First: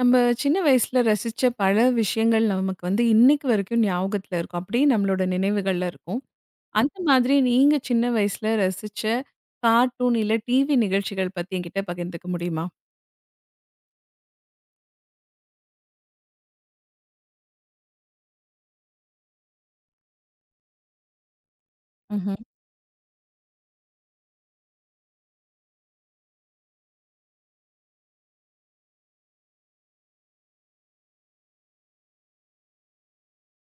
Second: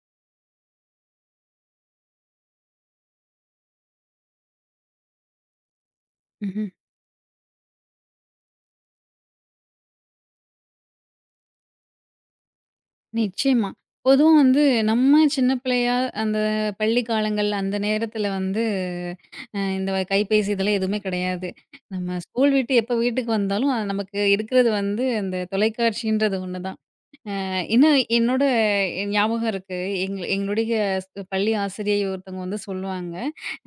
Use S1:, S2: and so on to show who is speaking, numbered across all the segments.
S1: நம்ம சின்ன வயசுல ரசிச்ச பல விஷயங்கள் நமக்கு இன்னைக்கு வரைக்கும் ஞாபகத்துல இருக்கும். அப்படியே நம்மளோட நினைவுகள்ல இருக்கும்.
S2: ம்ஹ்ம்.
S1: அந்த மாதிரி நீங்க சின்ன வயசுல ரசிச்ச கார்ட்டூன் இல்ல டிவி நிகழ்ச்சிகள் பத்தி என்கிட்ட பகிர்ந்துக்க முடியுமா?
S2: நிச்சயமா. பொதுவா வந்து நம்ம சின்ன பிள்ளையா அந்த பள்ளி காலங்கள் அந்த நேரத்துல வந்து கைபேசி இதெல்லாம் எதுவுமே கிடையாது. நம்ம
S1: ம்ஹ்ம்.
S2: ஸ்கூல் விட்டு எப்ப வீட்டுக்கு வந்தாலும் நமக்கு இருக்கிறது வந்து அந்த தொலைக்காட்சின்றது ஒண்ணு தான். இன்னும் என்னோட ஞாபகம் இருக்கு. எங்களுடைய பள்ளி ஆசிரியை ஒருத்தவங்க வந்து சொல்லுவாங்க,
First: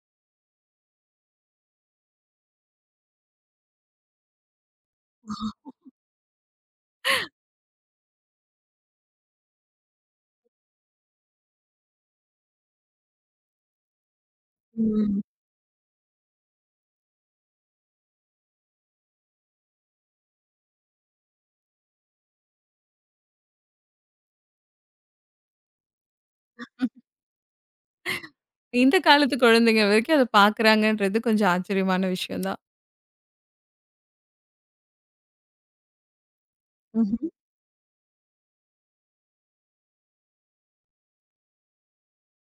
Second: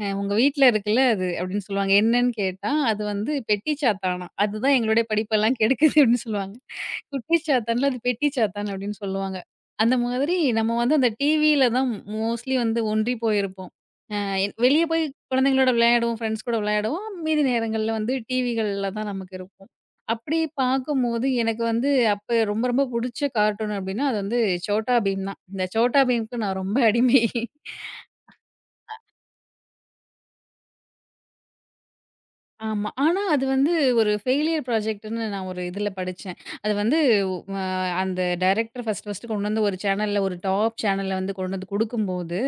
S2: உங்க வீட்ல இருக்குல்ல அது" அப்படின்னு சொல்லுவாங்க. என்னன்னு கேட்டா, "அது வந்து பெட்டி சாத்தானாம். அதுதான் எங்களுடைய படிப்பெல்லாம் கெடுக்குது" அப்படின்னு சொல்லுவாங்க. குட்டி சாத்தான்ல அது பெட்டி சாத்தான் அப்படின்னு சொல்லுவாங்க. அந்த மாதிரி நம்ம வந்து அந்த டிவியில தான் மோஸ்ட்லி வந்து ஒன்றி போயிருப்போம். அ வெளிய போய்
S1: ம்.
S2: குழந்தைங்களோட விளையாடுவோம், ஃப்ரெண்ட்ஸ் கூட விளையாடுவோம். மீதி நேரங்கள்ல வந்து டிவிகள்ல தான் நமக்கு இருக்கும். அப்படி பார்க்கும்போது எனக்கு வந்து அப்ப ரொம்ப ரொம்ப புடிச்ச கார்ட்டூன் அப்படின்னா, அது வந்து சோட்டா பீம் தான். இந்த சோட்டா பீம்க்கு நான் ரொம்ப அடிமை.
S1: இந்த காலத்து குழந்தைங்க வரைக்கும் அத பார்க்குறாங்கன்றது கொஞ்சம் ஆச்சரியமான விஷயம் தான்.
S2: ஆமா. ஆனா அது வந்து ஒரு ஃபெயிலியர் ப்ராஜெக்ட்ன்னு நான் ஒரு இதுல படிச்சேன். அது வந்து
S1: ம்ஹ்ம்.
S2: அ அந்த டைரக்டர் ஃபர்ஸ்ட்டு கொண்டு வந்து ஒரு சேனல்ல ஒரு டாப் சேனல்ல வந்து கொண்டு வந்து குடுக்கும்போது,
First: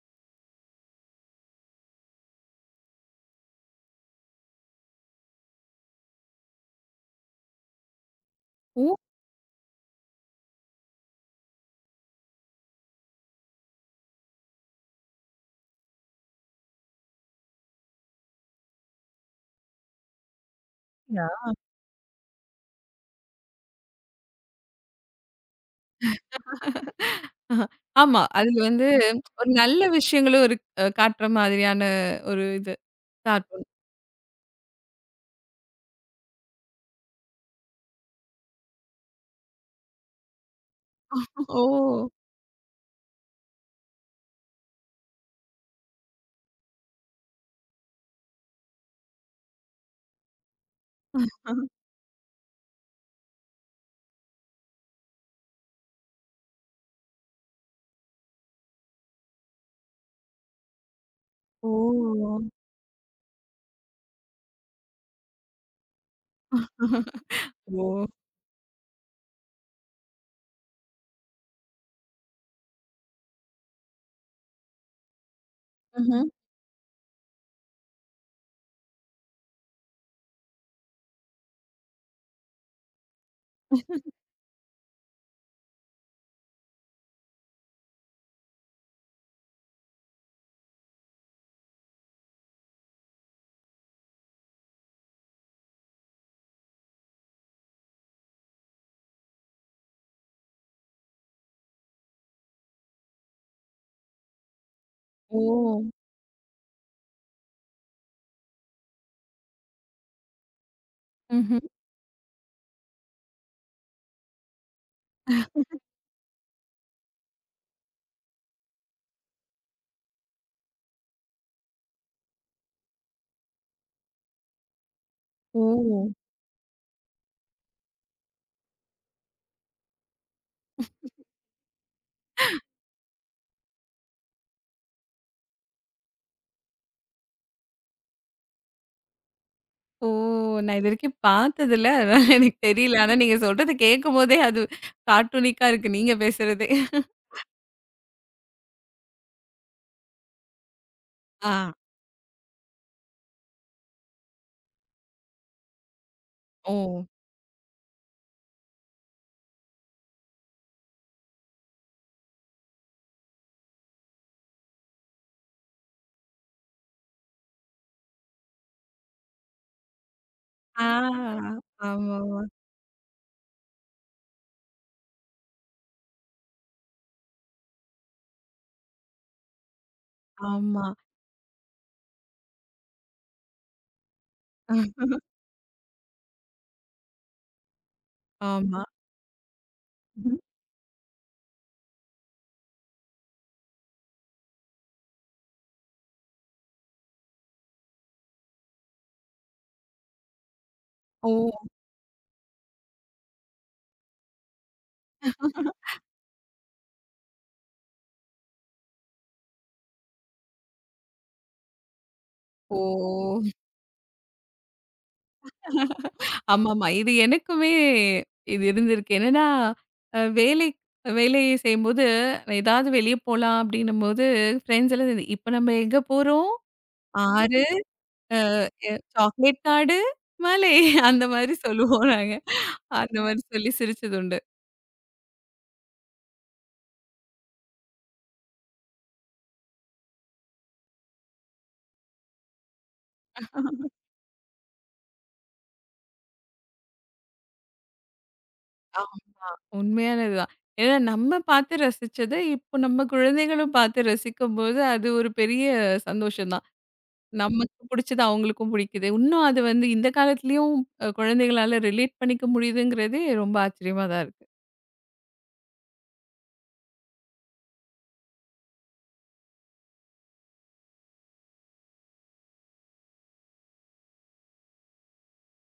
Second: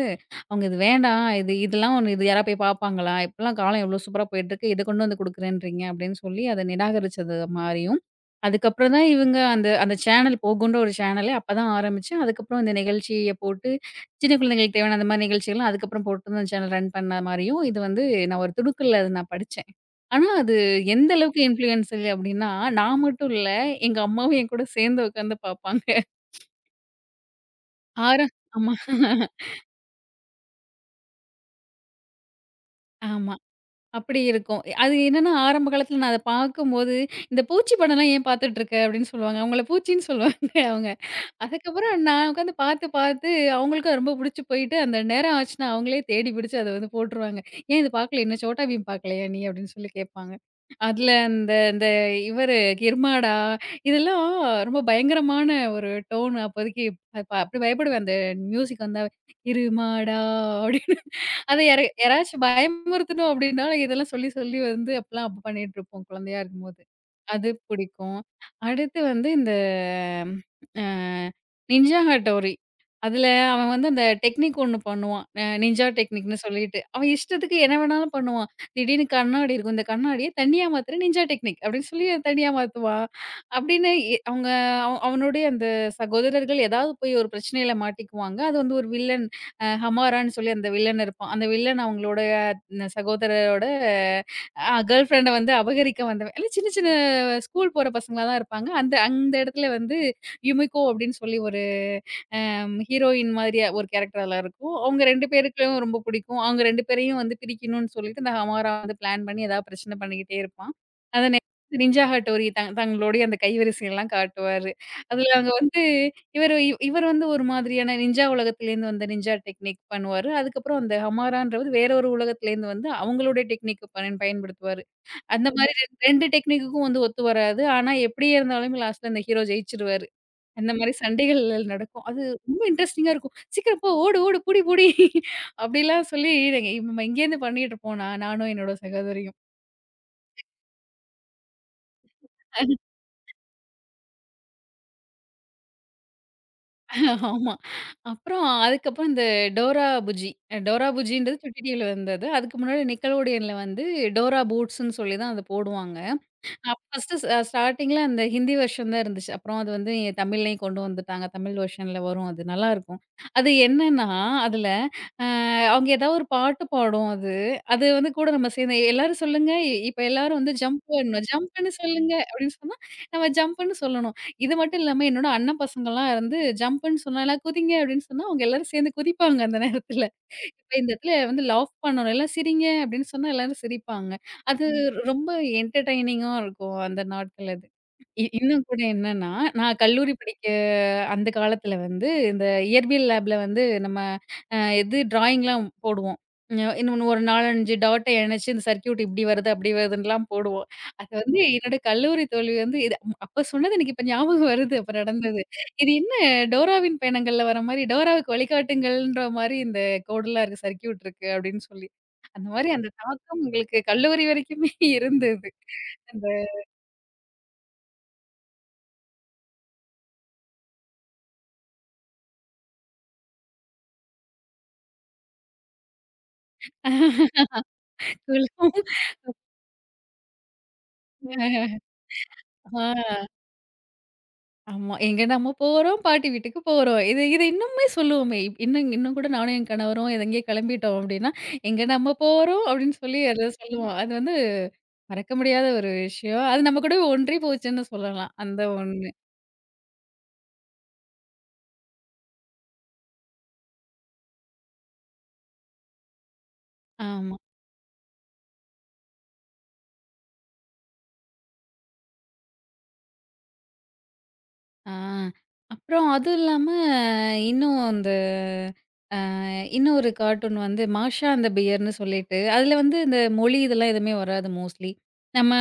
S2: அவங்க இது வேண்டாம். இது இதெல்லாம் ஒண்ணு இது யாரா போய் பார்ப்பாங்களா? இப்பலாம் காலம் எவ்ளோ சூப்பரா போயிட்டுருக்கு. இத கொண்டு வந்து குடுக்குறேன்றீங்க அப்படின்னு சொல்லி அத நிராகரிச்சது மாரியும். அதுக்கப்புறம்
S1: ஓ!
S2: தான் இவங்க அந்த அந்த சேனல் போகுன்ற ஒரு சேனலே அப்பதான் ஆரம்பிச்சு, அதுக்கப்புறம் இந்த நிகழ்ச்சிய போட்டு சின்ன குழந்தைகளுக்கு தேவையான அந்த மாரி நிகழ்ச்சிகள்லாம் அதுக்கப்புறம் போட்டு தான் அந்த சேனல் ரன் பண்ண மாரியும், இது வந்து நான் ஒரு துடுக்கல்ல அத நான் படிச்சேன். ஆனா, அது எந்த அளவுக்கு
S1: அப்படியா?
S2: இன்ஃப்ளூயன்ஸல் அப்டின்னா, நான் மட்டும் இல்ல. எங்க அம்மாவும் என் கூட சேர்ந்து உட்காந்து பார்ப்பாங்க.
S1: ஆஹா.
S2: ஆர
S1: ஆமா. அதுல
S2: ஆமா.
S1: ஒரு நல்ல விஷயங்களும் இருக் அ காட்டுற மாதிரியான ஒரு இது
S2: ஆமா.
S1: கார்ட்டூன்.
S2: அப்படி இருக்கும். அது என்னன்னா, ஆரம்ப காலத்தில நான் அத பார்க்கும்போது, "இந்த பூச்சி படம்லாம் ஏன் பார்த்துட்டு இருக்க?" அப்படின்னு சொல்லுவாங்க. அவங்கள பூச்சின்னு சொல்லுவாங்க. அவங்க
S1: ஓ!
S2: அதுக்கப்புறம் நான் உட்காந்து பார்த்து, அவங்களுக்கும் ரொம்ப புடிச்சு போயிட்டு, அந்த நேரம் ஆச்சுன்னா அவங்களே தேடி பிடிச்சு அத வந்து போட்டுருவாங்க. "ஏன் இது பார்க்கல என்ன? சோட்டா பீம் பார்க்கலையா நீ?" அப்படின்னு சொல்லி கேட்பாங்க. அதுல அந்த இந்த இவரு கிர்மாடா இதெல்லாம் ரொம்ப பயங்கரமான ஒரு டோன் அப்போதைக்கு அப்ப அப்படி பயப்படுவேன். அந்த மியூசிக் வந்தாவே, "கிருமாடா" அப்படின்னு அத யார
S1: ஓ!
S2: யாராச்சும் பயமுறுத்தணும் அப்படின்னாலும் இதெல்லாம் சொல்லி, வந்து அப்பலாம் அப்ப பண்ணிட்டுருப்போம் குழந்தையா இருக்கும்போது. அது
S1: ஓ!
S2: பிடிக்கும். அடுத்து வந்து இந்த அ நிஞ்சா ஹட்டோரி. அதுல அவன் வந்து அந்த டெக்னிக் ஒண்ணு பண்ணுவான். நிஞ்சா
S1: ம்ஹ்ம்.
S2: டெக்னிக்ன்னு சொல்லிட்டு. அவன் இஷ்டத்துக்கு என்ன வேணாலும் பண்ணுவான். திடீர்னு கண்ணாடி இருக்கும். இந்த கண்ணாடிய தண்ணியா மாத்துற நிஞ்சா டெக்னிக் அப்படின்னு சொல்லி தண்ணியா மாத்துவான். அப்படின்னு எ அவங்க அவ அவனுடைய அந்த சகோதரர்கள் ஏதாவது போய் ஒரு பிரச்சனையில மாட்டிக்குவாங்க. அது வந்து ஒரு வில்லன் ஹமாரான்னு சொல்லி அந்த வில்லன் இருப்பான். அந்த வில்லன் அவங்களோட சகோதரரோட கேர்ள் ஃப்ரெண்ட வந்து அபகரிக்க வந்தவன். இல்ல சின்ன சின்ன ஸ்கூல் போற பசங்களா தான் இருப்பாங்க. அந்த அந்த இடத்துல வந்து யுமிகோ அப்டின்னு சொல்லி ஒரு ஹீரோயின் மாதிரியா ஒரு கேரக்டர் அதுல இருக்கும். அவங்க 2
S1: ஓ!
S2: பேருக்கும் ரொம்ப பிடிக்கும். அவங்க 2 பேரையும் வந்து பிரிக்கணும்னு சொல்லிட்டு இந்த ஹமாரா வந்து பிளான் பண்ணி ஏதாவது பிரச்சனை பண்ணிக்கிட்டே இருப்பான். அந்த
S1: ம்ஹ்ம்.
S2: நேரத்துல நின்ஜா ஹட்டோரி தங்களுடைய அந்த கைவரிசையெல்லாம் காட்டுவாரு. அதுல அவங்க வந்து இவரு இவர் வந்து ஒரு மாதிரியான நிஞ்சா உலகத்திலேருந்து வந்த நிஞ்சா டெக்னிக் பண்ணுவாரு. அதுக்கப்புறம் அந்த ஹமாரான்றது வேற ஒரு உலகத்திலேருந்து வந்து அவங்களுடைய டெக்னிக் பயன்படுத்துவாரு. அந்த
S1: ஓ!
S2: மாரி 2 டெக்னிக்குக்கும் வந்து ஒத்து வராது. ஆனா, எப்படியே இருந்தாலும் லாஸ்ட்ல அந்த ஹீரோ ஜெயிச்சுருவாரு. அந்த மாரி சண்டைகள் நடக்கும். அது ரொம்ப இன்ட்ரெஸ்டிங்கா இருக்கும். "சீக்கிரம் போ! ஓடு, ஓடு! புடி, புடி!" அப்படிலாம் சொல்லி நாங்க நம்ம இங்கேருந்து பண்ணிட்டுருப்போம். நானும் என்னோட சகோதரியும்.
S1: ஓ! நான் இதுவரைக்கும் பார்த்ததில்ல. அதனால எனக்கு தெரியல. ஆனா நீங்க சொல்றத கேட்கும்போதே அது கார்ட்டூனிக்கா இருக்கு நீங்க பேசுறதே.
S2: ஆமா. அப்புறம் அதுக்கப்புறம் இந்த டோரா புஜ்ஜி. டோரா புஜ்ஜின்றது சுட்டி
S1: ஆ.
S2: டிவில வந்தது. அதுக்கு முன்னாடி நிக்கலோடியன்ல வந்து டோரா பூட்ஸ்ன்னு சொல்லி தான் அத போடுவாங்க.
S1: ஓ!
S2: ஃபர்ஸ்ட்டு ஸ்டார்ட்டிங்ல அந்த ஹிந்தி வெர்ஷன் தான் இருந்துச்சு. அப்புறம் அது வந்து தமிழ்லயும் கொண்டு வந்துட்டாங்க. தமிழ் வெர்ஷன்ல வரும் அது. நல்லாருக்கும். அது என்னன்னா, அதுல அ அவங்க ஏதாவது ஒரு பாட்டு பாடும் அது. அது வந்து கூட நம்ம சேர்ந்து எல்லாரும் சொல்லுங்க, இப்ப எல்லாரும் வந்து ஜம்ப் பண்ணணும்.
S1: ஆ.
S2: ஜம்ப்ன்னு சொல்லுங்க
S1: ஆமாமா.
S2: அப்படின்னு சொன்னா, நம்ம ஜம்ப்ன்னு சொல்லணும். இது மட்டும் இல்லாம என்னோட அண்ணன் பசங்கலாம் வந்து ஜம்ப்ன்னு சொன்னா, எல்லாம் குதிங்க அப்படின்னு சொன்னா, அவங்க எல்லாரும் சேர்ந்து குதிப்பாங்க அந்த நேரத்துல. இப்ப
S1: ஆமா.
S2: இந்த இடத்துல வந்து லாஃப் பண்ணணும். எல்லாம் சிரிங்க அப்படின்னு சொன்னா எல்லாரும் சிரிப்பாங்க. அது ரொம்ப என்டர்டெய்னிங்கா இருக்கும் அந்த நாட்கள் அது. இன்னும் கூட
S1: ஆமா.
S2: என்னன்னா, நான் கல்லூரி படிக்க அந்த காலத்துல வந்து இந்த இயற்பியல் லேப்ல வந்து நம்ம இது ட்ராயிங்லாம் போடுவோம். இன்னொன்னு ஒரு 4, 5 டாட்ட இணைச்சு இந்த சர்க்யூட் இப்படி வருது, அப்படி வருதுன்னுலாம் போடுவோம். அது
S1: ஓ!
S2: வந்து என்னோட கல்லூரி தோழி வந்து இது அப்ப சொன்னது எனக்கு இப்ப ஞாபகம் வருது. அப்ப நடந்தது. இது என்ன டோராவின் பயணங்கள்ல வர மாரி டோராவுக்கு வழிகாட்டுங்கள்ன்ற மாரி இந்த கோடுலாம் இருக்கு, சர்க்யூட் இருக்கு அப்படின்னு சொல்லி. அந்த மாரி அந்த தாக்கம்
S1: ஓ!
S2: எங்களுக்கு கல்லூரி வரைக்குமே இருந்தது. அந்த
S1: ஆமாமா. இது எனக்குமே இது இருந்திருக்கு. என்னன்னா, வேலை வேலை செய்யும்போது ஏதாவது வெளிய போலாம் அப்படின்னும்போது, ஃப்ரெண்ட்ஸ் எல்லாம், "இப்ப நம்ம எங்க போறோம்? 6
S2: குழுவும்.
S1: சாக்லேட் நாடு மலை." அந்த மாதிரி சொல்லுவோம் நாங்க.
S2: ஆ.
S1: அந்த மாரி சொல்லி சிரிச்சது உண்டு.
S2: ஆமா. எங்க நம்ம போறோம், பாட்டி வீட்டுக்கு போறோம். இது இது இன்னுமே சொல்லுவோமே. இன்னும் இன்னும் கூட நானும் என் கணவரும் எங்கேயோ கிளம்பிட்டோம் அப்டின்னா, எங்க நம்ம போறோம் அப்டின்னு சொல்லி அத சொல்லுவோம். அது வந்து மறக்க முடியாத ஒரு விஷயம். அது நம்ம கூடவே ஒன்றி போச்சுன்னு சொல்லலாம். அந்த ஒண்ணு.
S1: ஆமா. உண்மையானதுதான். ஏன்னா நம்ம பார்த்து ரசிச்சத, இப்போ நம்ம குழந்தைகளும் பார்த்து ரசிக்கும்போது, அது ஒரு பெரிய சந்தோஷம் தான்.
S2: ஆமா.
S1: நமக்கு புடிச்சது அவங்களுக்கும் புடிக்குது. இன்னும் அது இந்த காலத்துலயும் குழந்தைகளால ரிலேட் பண்ணிக்க முடியுதுங்கிறதே ரொம்ப ஆச்சரியமா தான் இருக்கு.
S2: ஆ. அப்புறம் அதுவும் இல்லாம, இன்னும் அந்த இன்னொரு கார்ட்டூன் வந்து மாஷா அந்த பியர்ன்னு சொல்லிட்டு, அதில வந்து இந்த மொழி இதெல்லாம் எதுவுமே வராது மோஸ்ட்லி. நம்ம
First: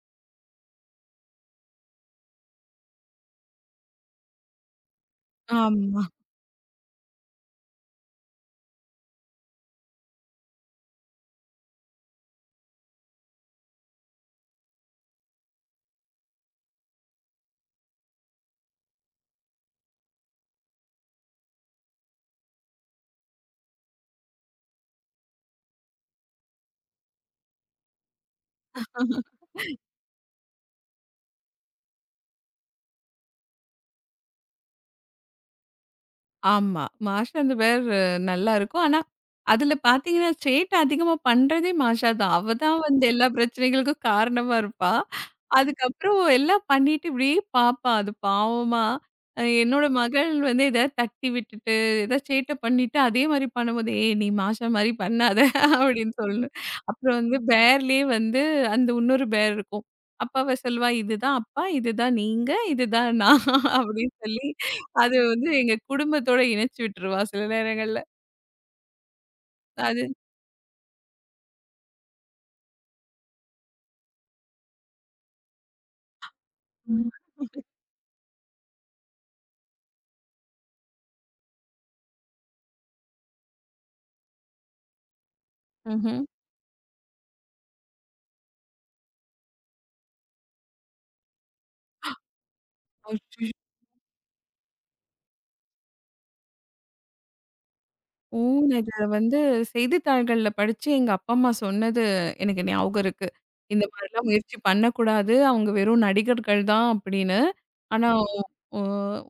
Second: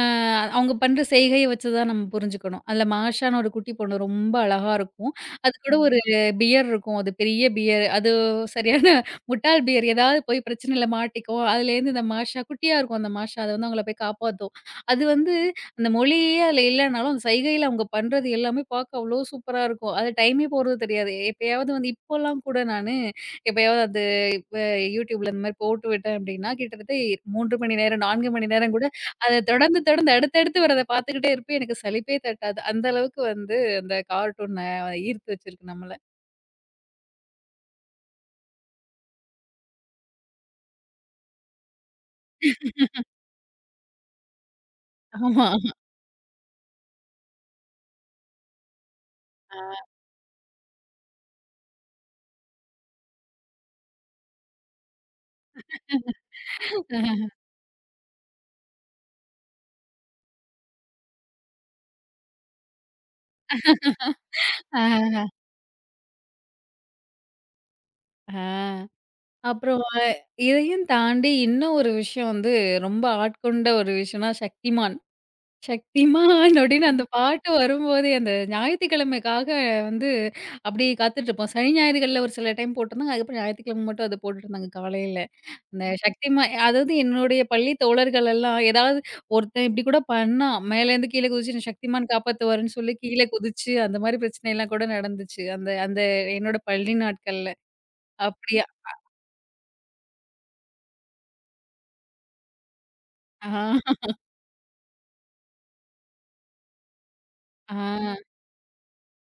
S2: அவங்க பண்ற செய்கைய வச்சு தான் நம்ம புரிஞ்சுக்கணும். அதில மாஷான்னு ஒரு குட்டி பொண்ணு ரொம்ப அழகா இருக்கும். அது கூட ஒரு
S1: ஆமா.
S2: பியர் இருக்கும். அது பெரிய பியர். அது சரியான முட்டாள் பியர். ஏதாவது போய் பிரச்சனையில மாட்டிக்கும். அதுலேருந்து இந்த மாஷா குட்டியா இருக்கும் அந்த மாஷா. அது வந்து அவங்கள போய் காப்பாத்தும். அது வந்து அந்த மொழியே அதில இல்லனாலும், அந்த செய்கையில அவங்க பண்றது எல்லாமே பார்க்க அவ்வளோ சூப்பரா இருக்கும். அது டைமே போறது தெரியாது. எப்பயாவது வந்து இப்போலாம் கூட எப்பயாவது அ YouTubeல இந்த மாரி போட்டு விட்டேன் அப்படின்னா, கிட்டத்தட்ட 3 மணி நேரம், 4 மணி நேரம் கூட அத தொடர்ந்து தொடர்ந்து அடுத்தடுத்து வரத பார்த்துக்கிட்டே இருப்பேன். எனக்கு சலிப்பே தட்டாது. அந்த அளவுக்கு வந்து அந்த கார்ட்டூன் ஈர்த்து வச்சிருக்கு நம்மள.
S1: ஆமா. மாஷா அந்த பேர் நல்லா இருக்கும். ஆனா, அதுல பார்த்தீங்கன்னா, சேட்டை அதிகமா பண்றதே மாஷா தான். அவ தான் எல்லா பிரச்சனைகளுக்கும் காரணமா இருப்பா.
S2: ஆமா.
S1: அதுக்கப்புறம் எல்லாம் பண்ணிட்டு இப்படியே பாப்பா அது பாவமா.
S2: ஆ.
S1: என்னோட மகள் எதாவது தட்டி விட்டுட்டு, ஏதாவது சேட்டை பண்ணிட்டு, அதே மாரி பண்ணும்போது, "ஏய் நீ மாஷா மாரி பண்ணாத" அப்படின்னு சொல்லணும். அப்புறம் பேர்லயே அந்த இன்னொரு பேர் இருக்கும். அப்ப அவ சொல்லுவா, "இதுதான் அப்பா, இதுதான் நீங்க, இதுதான் நான்" அப்படின்னு சொல்லி அது
S2: ஆ,
S1: எங்க குடும்பத்தோட இணைச்சு விட்டுருவா சில நேரங்கள்ல.
S2: ஆ. அப்புறம்
S1: அது
S2: இதையும் தாண்டி இன்னும் ஒரு விஷயம் வந்து ரொம்ப ஆட்கொண்ட ஒரு விஷயம்னா, சக்திமான். சக்திமான் அப்படின்னு அந்த
S1: ம்.
S2: பாட்டு வரும்போதே, அந்த ஞாயித்துக்கிழமைக்காக வந்து அப்படியே காத்துட்ருப்போம். சனி, ஞாயிறுகள்ல ஒரு சில டைம் போட்டிருந்தாங்க. அதுக்கப்புறம் ஞாயித்துக்கிழமை மட்டும் அத போட்டுட்டுருந்தாங்க காலையில. அந்த சக்திமான் அதாவது என்னுடைய பள்ளி தோழர்கள் எல்லாம் ஏதாவது ஒருத்தன் இப்படி கூட பண்ணான். மேலேருந்து கீழ குதிச்சு "என்ன சக்திமான் காப்பாத்துவாருன்னு" சொல்லி கீழ
S1: ம்ஹ்ம்.
S2: குதிச்சு, அந்த மாரி பிரச்சனைலாம் கூட நடந்துச்சு. அந்த அந்த என்னோட பள்ளி நாட்கள்ல.
S1: ஓ!
S2: அப்படியா?
S1: நான் இத செய்தித்தாள்கள்ல படிச்சு எங்க அப்பா, அம்மா சொன்னது எனக்கு ஞாபகம் இருக்கு. இந்த
S2: ஆ.
S1: மாரிலாம் முயற்சி பண்ணக்கூடாது. அவங்க வெறும் நடிகர்கள் தான் அப்படின்னு.
S2: ஆ.
S1: ஆனா உ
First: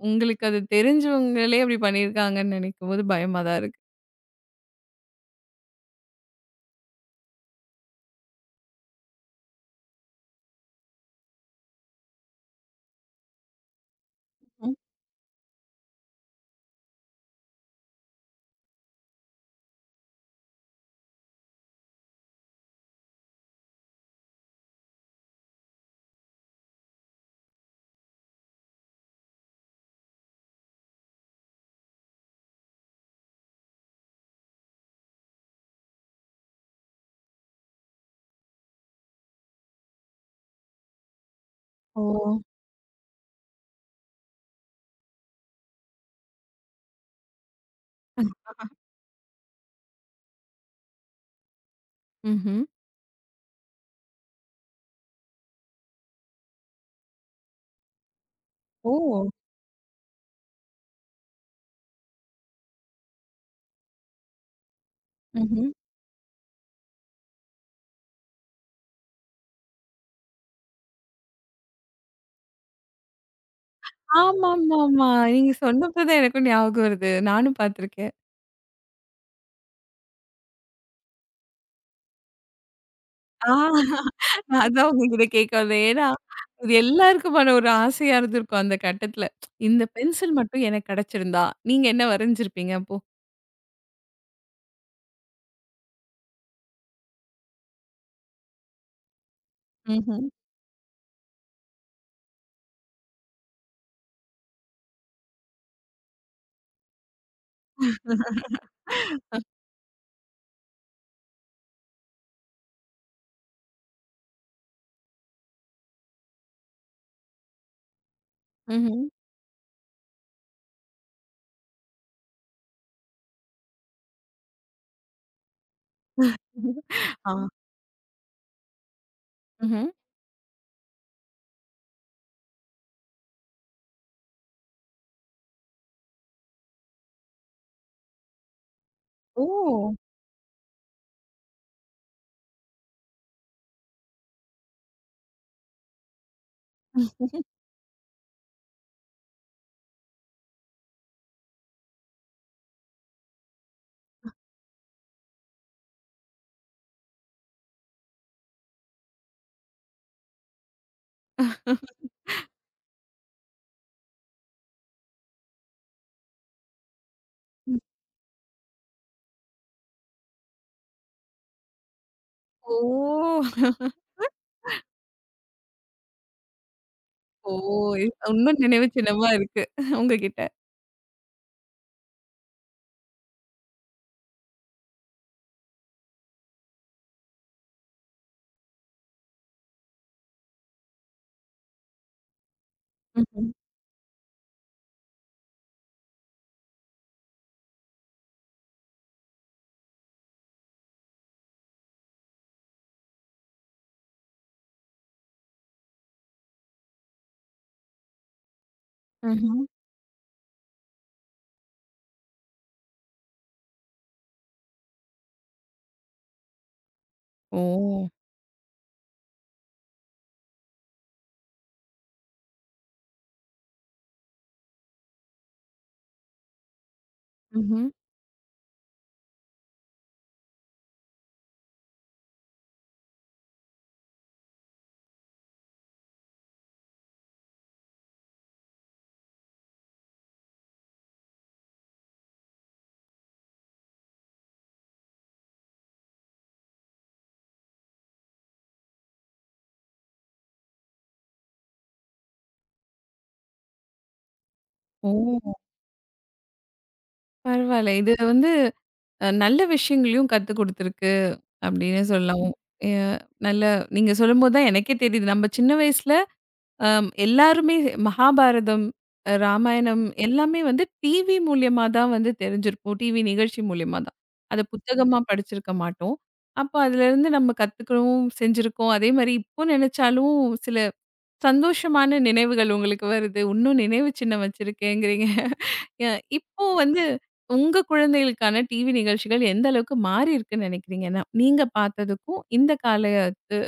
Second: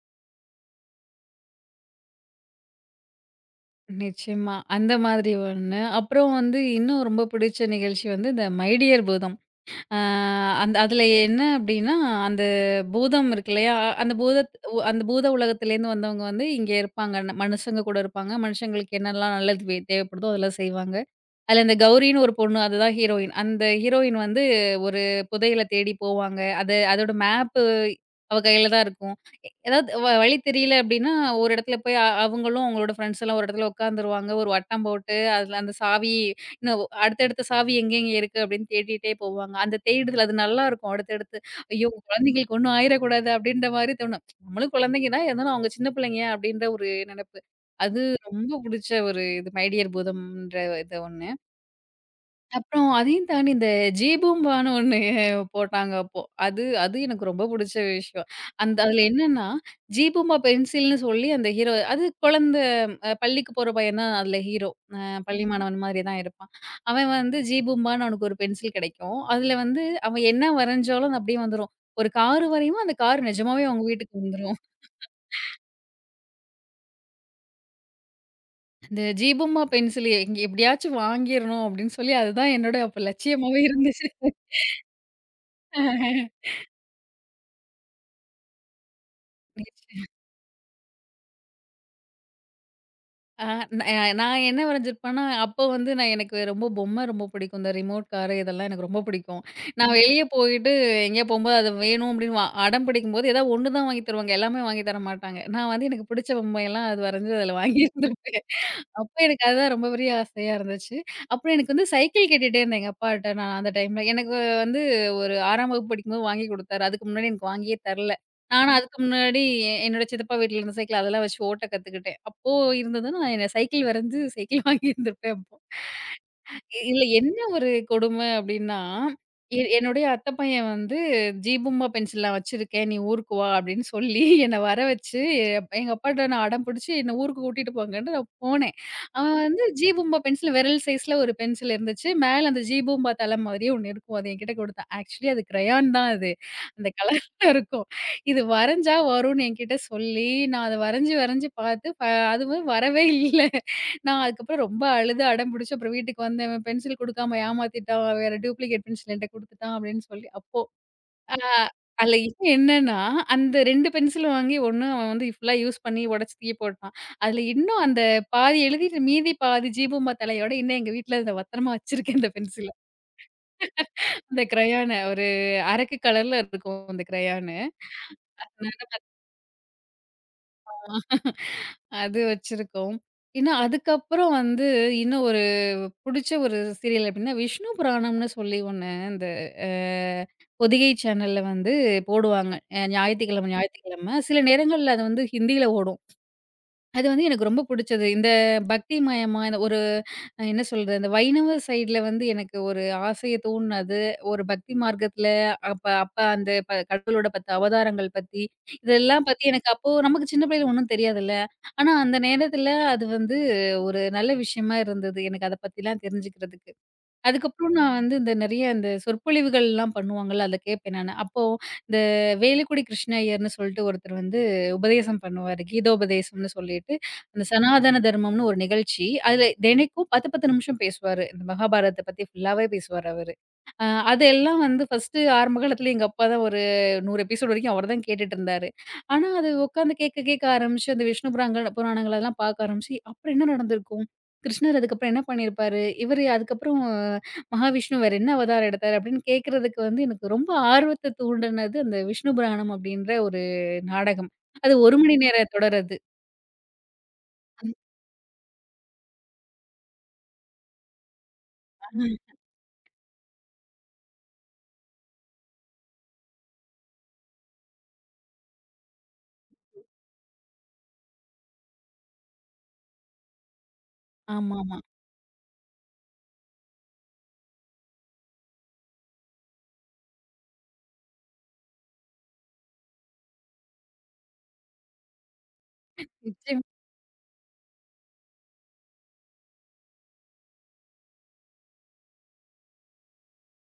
S1: உங்களுக்கு அது தெரிஞ்சவங்களே அப்படி பண்ணியிருக்காங்கன்னு நினைக்கும்போது பயமா தான் இருக்கு.
S2: நிச்சயமா. அந்த மாதிரி ஒண்ணு. அப்புறம் வந்து இன்னும் ரொம்ப பிடிச்ச நிகழ்ச்சி வந்து இந்த மை டியர் பூதம். ஆ அந்த அதில என்ன அப்டின்னா, அந்த பூதம் இருக்கு இல்லையா?
S1: ம்.
S2: அந்த பூத உலகத்திலேருந்து வந்தவங்க வந்து இங்கே இருப்பாங்க. மனுஷங்க கூட இருப்பாங்க. மனுஷங்களுக்கு என்னலாம் நல்லது தேவைப்படுதோ அதெல்லாம் செய்வாங்க. அதுல இந்த கௌரின்னு ஒரு பொண்ணு. அதுதான் ஹீரோயின். அந்த ஹீரோயின் வந்து ஒரு புதையல தேடி போவாங்க. அது அதோட மேப்பு அவ கையில தான் இருக்கும். எ ஏதாவது வ வழி தெரியல அப்டின்னா, ஒரு இடத்துல போய் அவங்களும் அவங்களோட ஃப்ரெண்ட்ஸ் எல்லாம் ஒரு இடத்துல உட்காந்துருவாங்க. ஒரு வட்டம் போட்டு அதுல அந்த சாவி இன்னும் அடுத்தடுத்த சாவி எங்கெங்கே இருக்கு அப்டின்னு தேடிட்டே போவாங்க. அந்த தேடுதல் அது நல்லாருக்கும். அடுத்தடுத்து ஐயோ!
S1: ஓ!
S2: குழந்தைங்களுக்கு ஒண்ணும் ஆயிறக்கூடாது அப்டின்ற மாரி தோணும். நம்மளும் குழந்தைங்க தான் இருந்தாலும் அவங்க சின்ன பிள்ளைங்க அப்டின்ற ஒரு நெனப்பு. அது ரொம்ப புடிச்ச ஒரு இது மை டியர் பூதம்ன்ற இது ஒண்ணு.
S1: ம்ஹ்ம்.
S2: அப்புறம் அதையும் தாண்டி இந்த ஜீபூம்பான்னு ஒண்ணு போட்டாங்க அப்போ. அது அது எனக்கு ரொம்ப புடிச்ச விஷயம். அந்த
S1: ஓ!
S2: அதுல என்னன்னா, ஜீபூம்பா பென்சில்ன்னு சொல்லி அந்த ஹீரோ அது குழந்தை பள்ளிக்கு போற பையன் தான் அதுல ஹீரோ. அ பள்ளி
S1: ம்ஹ்ம்.
S2: மாணவன் மாதிரி தான் இருப்பான். அவன் வந்து ஜீபூம்பான்னு அவனுக்கு ஒரு பென்சில் கிடைக்கும். அதுல வந்து அவன் என்ன வரைஞ்சாலும் அது அப்படியே வந்துரும். ஒரு கார் வரையுவான், அந்த கார் நிஜமாவே அவங்க வீட்டுக்கு வந்துரும்.
S1: ஆமாமாமா. நீங்க சொன்னப்ப தான் எனக்கும் ஞாபகம் வருது. நானும் பார்த்துருக்கேன்.
S2: இந்த ஜீபூம்பா பென்சில் எங்க எப்படியாச்சும் வாங்கிரணும் அப்படின்னு சொல்லி அதுதான் என்னோட அப்ப
S1: ஆ.
S2: லட்சியமாவே இருந்துச்சு.
S1: அதான் உங்ககிட்ட கேட்க வந்தேன். ஏன்னா, அது எல்லாருக்குமான ஒரு ஆசையா இருந்திருக்கும் அந்த கட்டத்துல. இந்த பென்சில் மட்டும் எனக்கு கிடைச்சிருந்தா, நீங்க என்ன வரைஞ்சிருப்பீங்க அப்போ?
S2: ஆ நான் என்ன வரைஞ்சிருப்பேன்னா, அப்போ வந்து நான் எனக்கு ரொம்ப பொம்மை ரொம்ப பிடிக்கும். இந்த ரிமோட் காரு இதெல்லாம் எனக்கு ரொம்ப பிடிக்கும். நான் வெளிய
S1: ம்ஹ்ம்.
S2: போயிட்டு எங்கேயோ போம்போது அது வேணும் அப்படின்னு அடம் பிடிக்கும்போது, ஏதாவது ஒண்ணு தான் வாங்கி தருவாங்க. எல்லாமே வாங்கி தர மாட்டாங்க. நான் வந்து எனக்கு பிடிச்ச பொம்மையெல்லாம் அது வரைஞ்சு அதில வாங்கியிருந்திருப்பேன். அப்ப எனக்கு அதுதான் ரொம்ப பெரிய ஆசையா இருந்துச்சு. அப்புறம் எனக்கு வந்து சைக்கிள் கேட்டுட்டே இருந்தேன் எங்க அப்பாட்ட நான் அந்த டைம்ல. எனக்கு வந்து ஒரு 6ஆம் வகுப்பு படிக்கும்போது வாங்கி குடுத்தாரு. அதுக்கு முன்னாடி எனக்கு வாங்கியே தரல. நானும் அதுக்கு
S1: ம்ஹ்ம்.
S2: முன்னாடி என்னோட சித்தப்பா வீட்ல இருந்த சைக்கிள் அதெல்லாம் வச்சு ஓட்ட கத்துக்கிட்டேன். அப்போ இருந்ததுன்னா, நான் என்ன சைக்கிள் வரைஞ்சு சைக்கிள் வாங்கியிருந்திருப்பேன் அப்போ. இதுல
S1: ஆ.
S2: என்ன ஒரு கொடுமை அப்டின்னா,
S1: ம்ஹ்ம்.
S2: என்னுடைய அத்த பையன் வந்து "ஜீபும்மா பென்சில் நான் வச்சிருக்கேன். நீ ஊருக்கு வா" அப்படின்னு சொல்லி என்ன வர வச்சு, எங்க அப்பாட்ட நான் அடம் பிடிச்சு என்ன ஊருக்கு கூட்டிட்டு போங்கன்ட்டு நான் போனேன். அவன்
S1: ஓ!
S2: வந்து ஜீபூம்பா பென்சில் விரல் சைஸ்ல ஒரு பென்சில் இருந்துச்சு. மேல அந்த ஜீபூம்பா தலை மாதிரியே ஒண்ணு இருக்கும். அது என்கிட்ட குடுத்தான். ஆக்சுவலி அது கிரையான் தான் அது. அந்த கலர்ல இருக்கும். இது வரைஞ்சா வரும்னு என்கிட்ட சொல்லி, நான் அத வரைஞ்சு வரைஞ்சு பார்த்து, அதுவும் வரவே இல்ல. நான் அதுக்கப்புறம் ரொம்ப அழுது அடம் பிடிச்சு அப்புறம் வீட்டுக்கு வந்தேன். "இவன் பென்சில் குடுக்காம ஏமாத்திட்டான். வேற டூப்ளிகேட் பென்சில் என்ட்ட குடுத்துட்டான்" அப்படின்னு சொல்லி. அப்போ அ அதில இன்னும் என்னன்னா, அந்த 2 பென்சிலும் வாங்கி ஒண்ணு அவன் வந்து ஃபுல்லா யூஸ் பண்ணி உடைச்சு தூக்கி போட்டான். அதில
S1: ம்.
S2: இன்னும் அந்த பாதி எழுதிட்டு மீதி பாதி ஜீபூம்பா தலையோட இன்னும் எங்க வீட்ல அத பத்திரமா வச்சிருக்கேன் அந்த பென்சில.
S1: ஓ!
S2: அந்த கிரையானு ஒரு அரக்கு கலர்ல இருக்கும் அந்த
S1: ஓ!
S2: கிரையானு.
S1: இது இன்னும் நினைவு சின்னமா இருக்கு உங்ககிட்ட.
S2: அது வச்சிருக்கோம். ஏன்னா, அதுக்கப்புறம் வந்து இன்னும் ஒரு புடிச்ச ஒரு சீரியல் அப்டின்னா, விஷ்ணு புராணம்னு சொல்லி ஒண்ணு இந்த அ பொதிகை சேனல்ல வந்து போடுவாங்க.
S1: ம்ஹ்ம்.
S2: ஞாயித்துக்கிழமை. சில நேரங்கள்ல அது வந்து ஹிந்தியில ஓடும். அது வந்து எனக்கு ரொம்ப புடிச்சது. இந்த பக்திமயமா இந்த ஒரு என்ன சொல்றது, இந்த வைணவ சைட்ல வந்து எனக்கு ஒரு ஆசைய தூண்டுனது, ஒரு பக்தி மார்க்கத்துல அப்ப அப்ப அந்த கடவுளோட 10 அவதாரங்கள் பத்தி, இதெல்லாம் பத்தி
S1: ம்ஹ்ம்.
S2: எனக்கு அப்போ நமக்கு சின்ன பிள்ளையில ஒண்ணும் தெரியாதுல்ல. ஆனா அந்த நேரத்துல அது வந்து ஒரு நல்ல விஷயமா இருந்தது. எனக்கு அத பத்திலாம் தெரிஞ்சுக்கிறதுக்கு.
S1: ஓ!
S2: அதுக்கப்புறம் நான் வந்து இந்த நெறைய இந்த சொற்பொழிவுகள்லாம் பண்ணுவாங்கல்ல, அதில கேட்பேன் நானு. அப்போ இந்த வேலுக்குடி கிருஷ்ண ஐயர்ன்னு சொல்லிட்டு ஒருத்தர் வந்து உபதேசம் பண்ணுவாரு. கீதோபதேசம்னு சொல்லிட்டு, அந்த
S1: ம்ஹ்ம்.
S2: சனாதன தர்மம்னு ஒரு நிகழ்ச்சி. அதில தினைக்கும் 10, 10 நிமிஷம் பேசுவாரு. இந்த மகாபாரதத்த பத்தி ஃபுல்லாவே பேசுவாரு அவரு. அ அதெல்லாம் வந்து ஃபர்ஸ்ட்டு ஆரம்ப காலத்தில எங்க அப்பா தான் ஒரு 100 எபிசோடு வரைக்கும் அவர் தான் கேட்டுட்டுருந்தாரு. ஆனா, அது உட்காந்து கேட்க கேட்க ஆரம்பிச்சு, அந்த விஷ்ணு புராங்கண புராணங்கள் அதெல்லாம் பார்க்க ஆரம்பிச்சு, அப்புறம் என்ன நடந்திருக்கும்? கிருஷ்ணர் அதுக்கப்புறம் என்ன பண்ணியிருப்பாரு? இவரு அதுக்கப்புறம் மகாவிஷ்ணு வேற என்ன அவதாரம் எடுத்தாரு? அப்படின்னு கேட்கறதுக்கு வந்து எனக்கு ரொம்ப ஆர்வத்த தூண்டுனது அந்த விஷ்ணு புராணம் அப்படின்ற ஒரு நாடகம். அது 1
S1: ஓ!
S2: மணி நேர தொடர் அது.
S1: பரவால்ல. இது நல்ல விஷயங்களையும் கத்துக் குடுத்திருக்கு. அப்படின்னு சொல்லலாம். எ நல்ல நீங்க சொல்லும்போது தான் எனக்கே தெரியுது. நம்ம சின்ன வயசுல அ எல்லாருமே மகாபாரதம், ராமாயணம் எல்லாமே டிவி மூலியமா தான் தெரிஞ்சிருப்போம். டிவி நிகழ்ச்சி மூலியமா தான். அத
S2: ஆமாமா.
S1: புத்தகமா படிச்சிருக்க மாட்டோம். அப்ப அதுலருந்து நம்ம கத்துக்கவும் செஞ்சிருக்கோம். அதே மாரி இப்போ நெனச்சாலும் சில சந்தோஷமான நினைவுகள் உங்களுக்கு வருது. இன்னும் நினைவு சின்னம் வச்சிருக்கேங்கிறீங்க. அ
S2: நிச்சயமா.
S1: இப்போ உங்க குழந்தைகளுக்கான டிவி நிகழ்ச்சிகள் எந்த அளவுக்கு மாறி இருக்குன்னு நெனைக்கிறீங்கன்னா, நீங்க பார்த்ததுக்கும் இந்த காலத்து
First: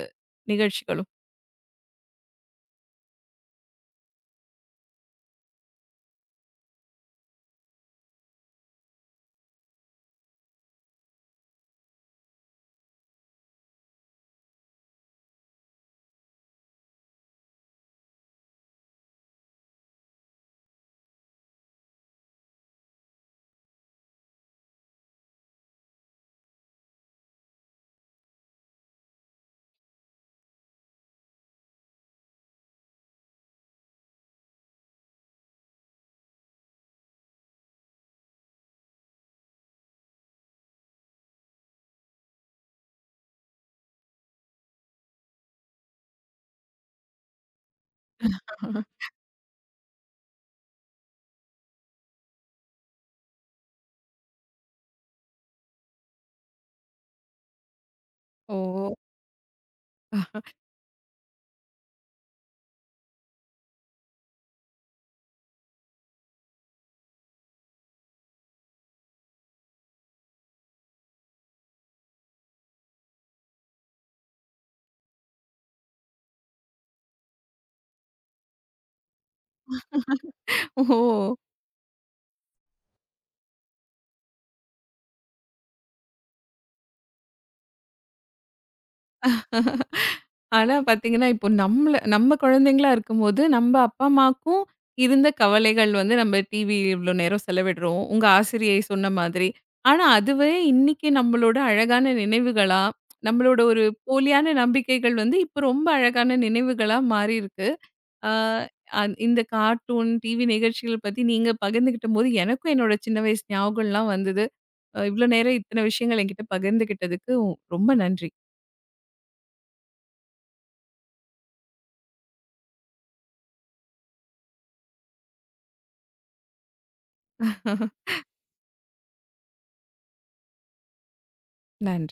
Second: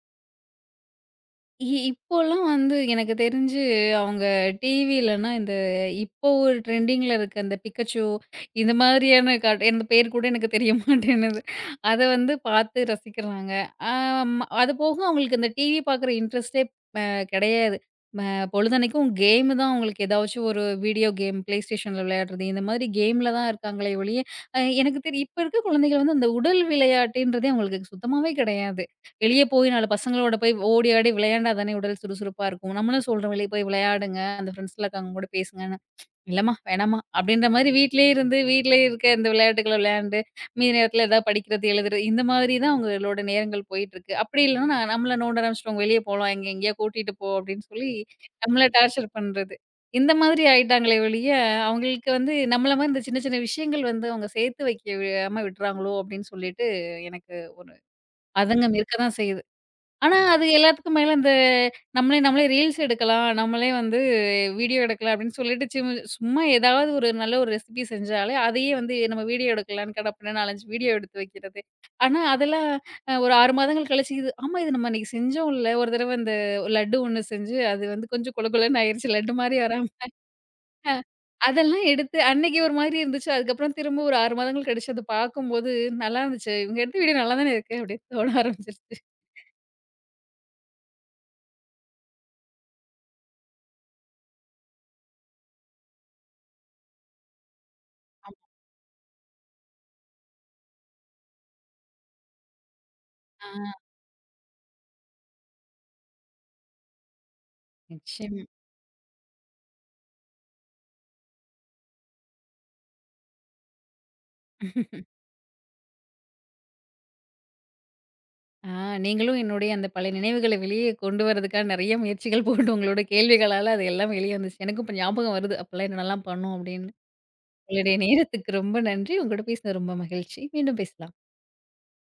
S1: நிகழ்ச்சிகளும்?
S2: இப்போலாம் வந்து எனக்கு தெரிஞ்சு அவங்க டிவிலனா, இந்த இப்போ ஒரு ட்ரெண்டிங்ல இருக்க அந்த பிக்கச்சோ இந்த மாதிரியான கார்ட் இந்த பேர் கூட எனக்கு தெரிய மாட்டேன்னுது. அத வந்து பார்த்து ரசிக்கிறாங்க. ஆம் அது போக அவங்களுக்கு இந்த டிவி பார்க்குற இன்ட்ரெஸ்ட்டே அ கிடையாது. ம பொழுதன்னைக்கும் கேம் தான் அவங்களுக்கு ஏதாச்சும் ஒரு வீடியோ கேம் PlayStationல விளையாடுறது, இந்த மாதிரி கேம்ல தான் இருக்காங்களே ஒழிய, அ எனக்கு தெரி இப்ப இருக்க குழந்தைகள் வந்து அந்த உடல் விளையாட்டுன்றதே அவங்களுக்கு சுத்தமாவே கிடையாது. வெளிய போய் 4 பசங்களோட போய் ஓடி ஆடி விளையாண்டா தானே உடல் சுறுசுறுப்பா இருக்கும். நம்மளும் சொல்றோம் வெளிய போய் விளையாடுங்க. அந்த ஃப்ரெண்ட்ஸ்லாம் இருக்காங்க அவங்க கூட பேசுங்கன்னு. இல்லம்மா, வேணாம்மா அப்டின்ற மாரி வீட்லயே இருக்க இந்த விளையாட்டுகள விளையாண்டு, மீதி நேரத்துல ஏதாவது படிக்கிறது, எழுதுறது இந்த மாதிரி தான் அவங்களோட நேரங்கள் போயிட்டுருக்கு. அப்டி இல்லன்னா நம்மள நோண்ட ஆரம்பிச்சுருவாங்க. வெளிய போலாம் எங்கேயா கூட்டிட்டு போ அப்டின்னு சொல்லி நம்மள டார்ச்சர் பண்றது. இந்த மாதிரி ஆயிட்டாங்களே ஒழிய, அவங்களுக்கு வந்து நம்மள மாரி இந்த சின்ன சின்ன விஷயங்கள் வந்து அவங்க சேர்த்து வைக்காம விட்றாங்களோ அப்டின்னு சொல்லிட்டு எனக்கு ஒரு அதங்கம் இருக்க
S1: ஓ!
S2: தான் செய்யுது. ஆனா, அது எல்லாத்துக்கும் மேல இந்த நம்மளே நம்மளே ரீல்ஸ் எடுக்கலாம். நம்மளே வந்து வீடியோ எடுக்கலாம் அப்படின்னு சொல்லிட்டு சும்மா ஏதாவது ஒரு நல்ல ஒரு ரெசிபி செஞ்சாலே, அதையே வந்து நம்ம வீடியோ எடுக்கலான்னு கடப்புடனு 4, 5 வீடியோ எடுத்து வைக்கிறது. ஆனா, அதெல்லாம் ஒரு 6 மாதங்கள் கழிச்சு இது ஆமா இது நம்ம அன்னைக்கு செஞ்சோம்ல. ஒரு தடவ இந்த லட்டு ஒண்ணு செஞ்சு அது வந்து கொஞ்சம் கொழ கொழன்னு ஆயிருச்சு. லட்டு மாரி வராம.
S1: ஓ!
S2: அதெல்லாம் எடுத்து அன்னைக்கு ஒரு மாதிரி இருந்துச்சு. அதுக்கப்புறம் திரும்ப ஒரு 6 மாதங்கள் கழிச்சு அத பார்க்கும்போது, "நல்லா இருந்துச்சு. இவங்க எடுத்த வீடியோ நல்லா தானே இருக்கு" அப்படின்னு தோண ஆரம்பிச்சுருச்சு.
S1: ஆனா பாத்தீங்கன்னா, இப்போ நம்மள நம்ம குழந்தைங்களா இருக்கும்போது, நம்ம அப்பா, அம்மாக்கும் இருந்த கவலைகள் நம்ம டிவி இவ்ளோ நேரம் செலவிடுறோம். உங்க
S2: ஆமா.
S1: ஆசிரியை சொன்ன மாதிரி. ஆனா அதுவே இன்னைக்கு நம்மளோட அழகான நினைவுகளா, நம்மளோட ஒரு போலியான நம்பிக்கைகள் இப்போ ரொம்ப அழகான நினைவுகளா மாறியிருக்கு. ஆ
S2: நிச்சயமா.
S1: அந் இந்த கார்ட்டூன், டிவி நிகழ்ச்சிகள் பத்தி நீங்க பகிர்ந்துகிட்டம்போது, எனக்கும் என்னோட சின்ன வயசு ஞாபகம்லாம் வந்தது. இவ்ளோ நேரம் இத்தன விஷயங்கள் என்கிட்ட பகிர்ந்துகிட்டதுக்கு ரொம்ப நன்றி.
S2: ஆ நீங்களும் என்னுடைய அந்த பழைய நினைவுகள வெளியே கொண்டு வரதுக்காக நெறைய முயற்சிகள் போட்டு உங்களோட கேள்விகளால அது எல்லாம் வெளிய வந்துச்சு. எனக்கும் இப்ப ஞாபகம் வருது. அப்பலாம் என்னென்னலாம் பண்ணோம் அப்படின்னு. உங்களுடைய நேரத்துக்கு ரொம்ப நன்றி. உங்களோட பேசினது ரொம்ப மகிழ்ச்சி. மீண்டும் பேசலாம்.
S1: நன்றி.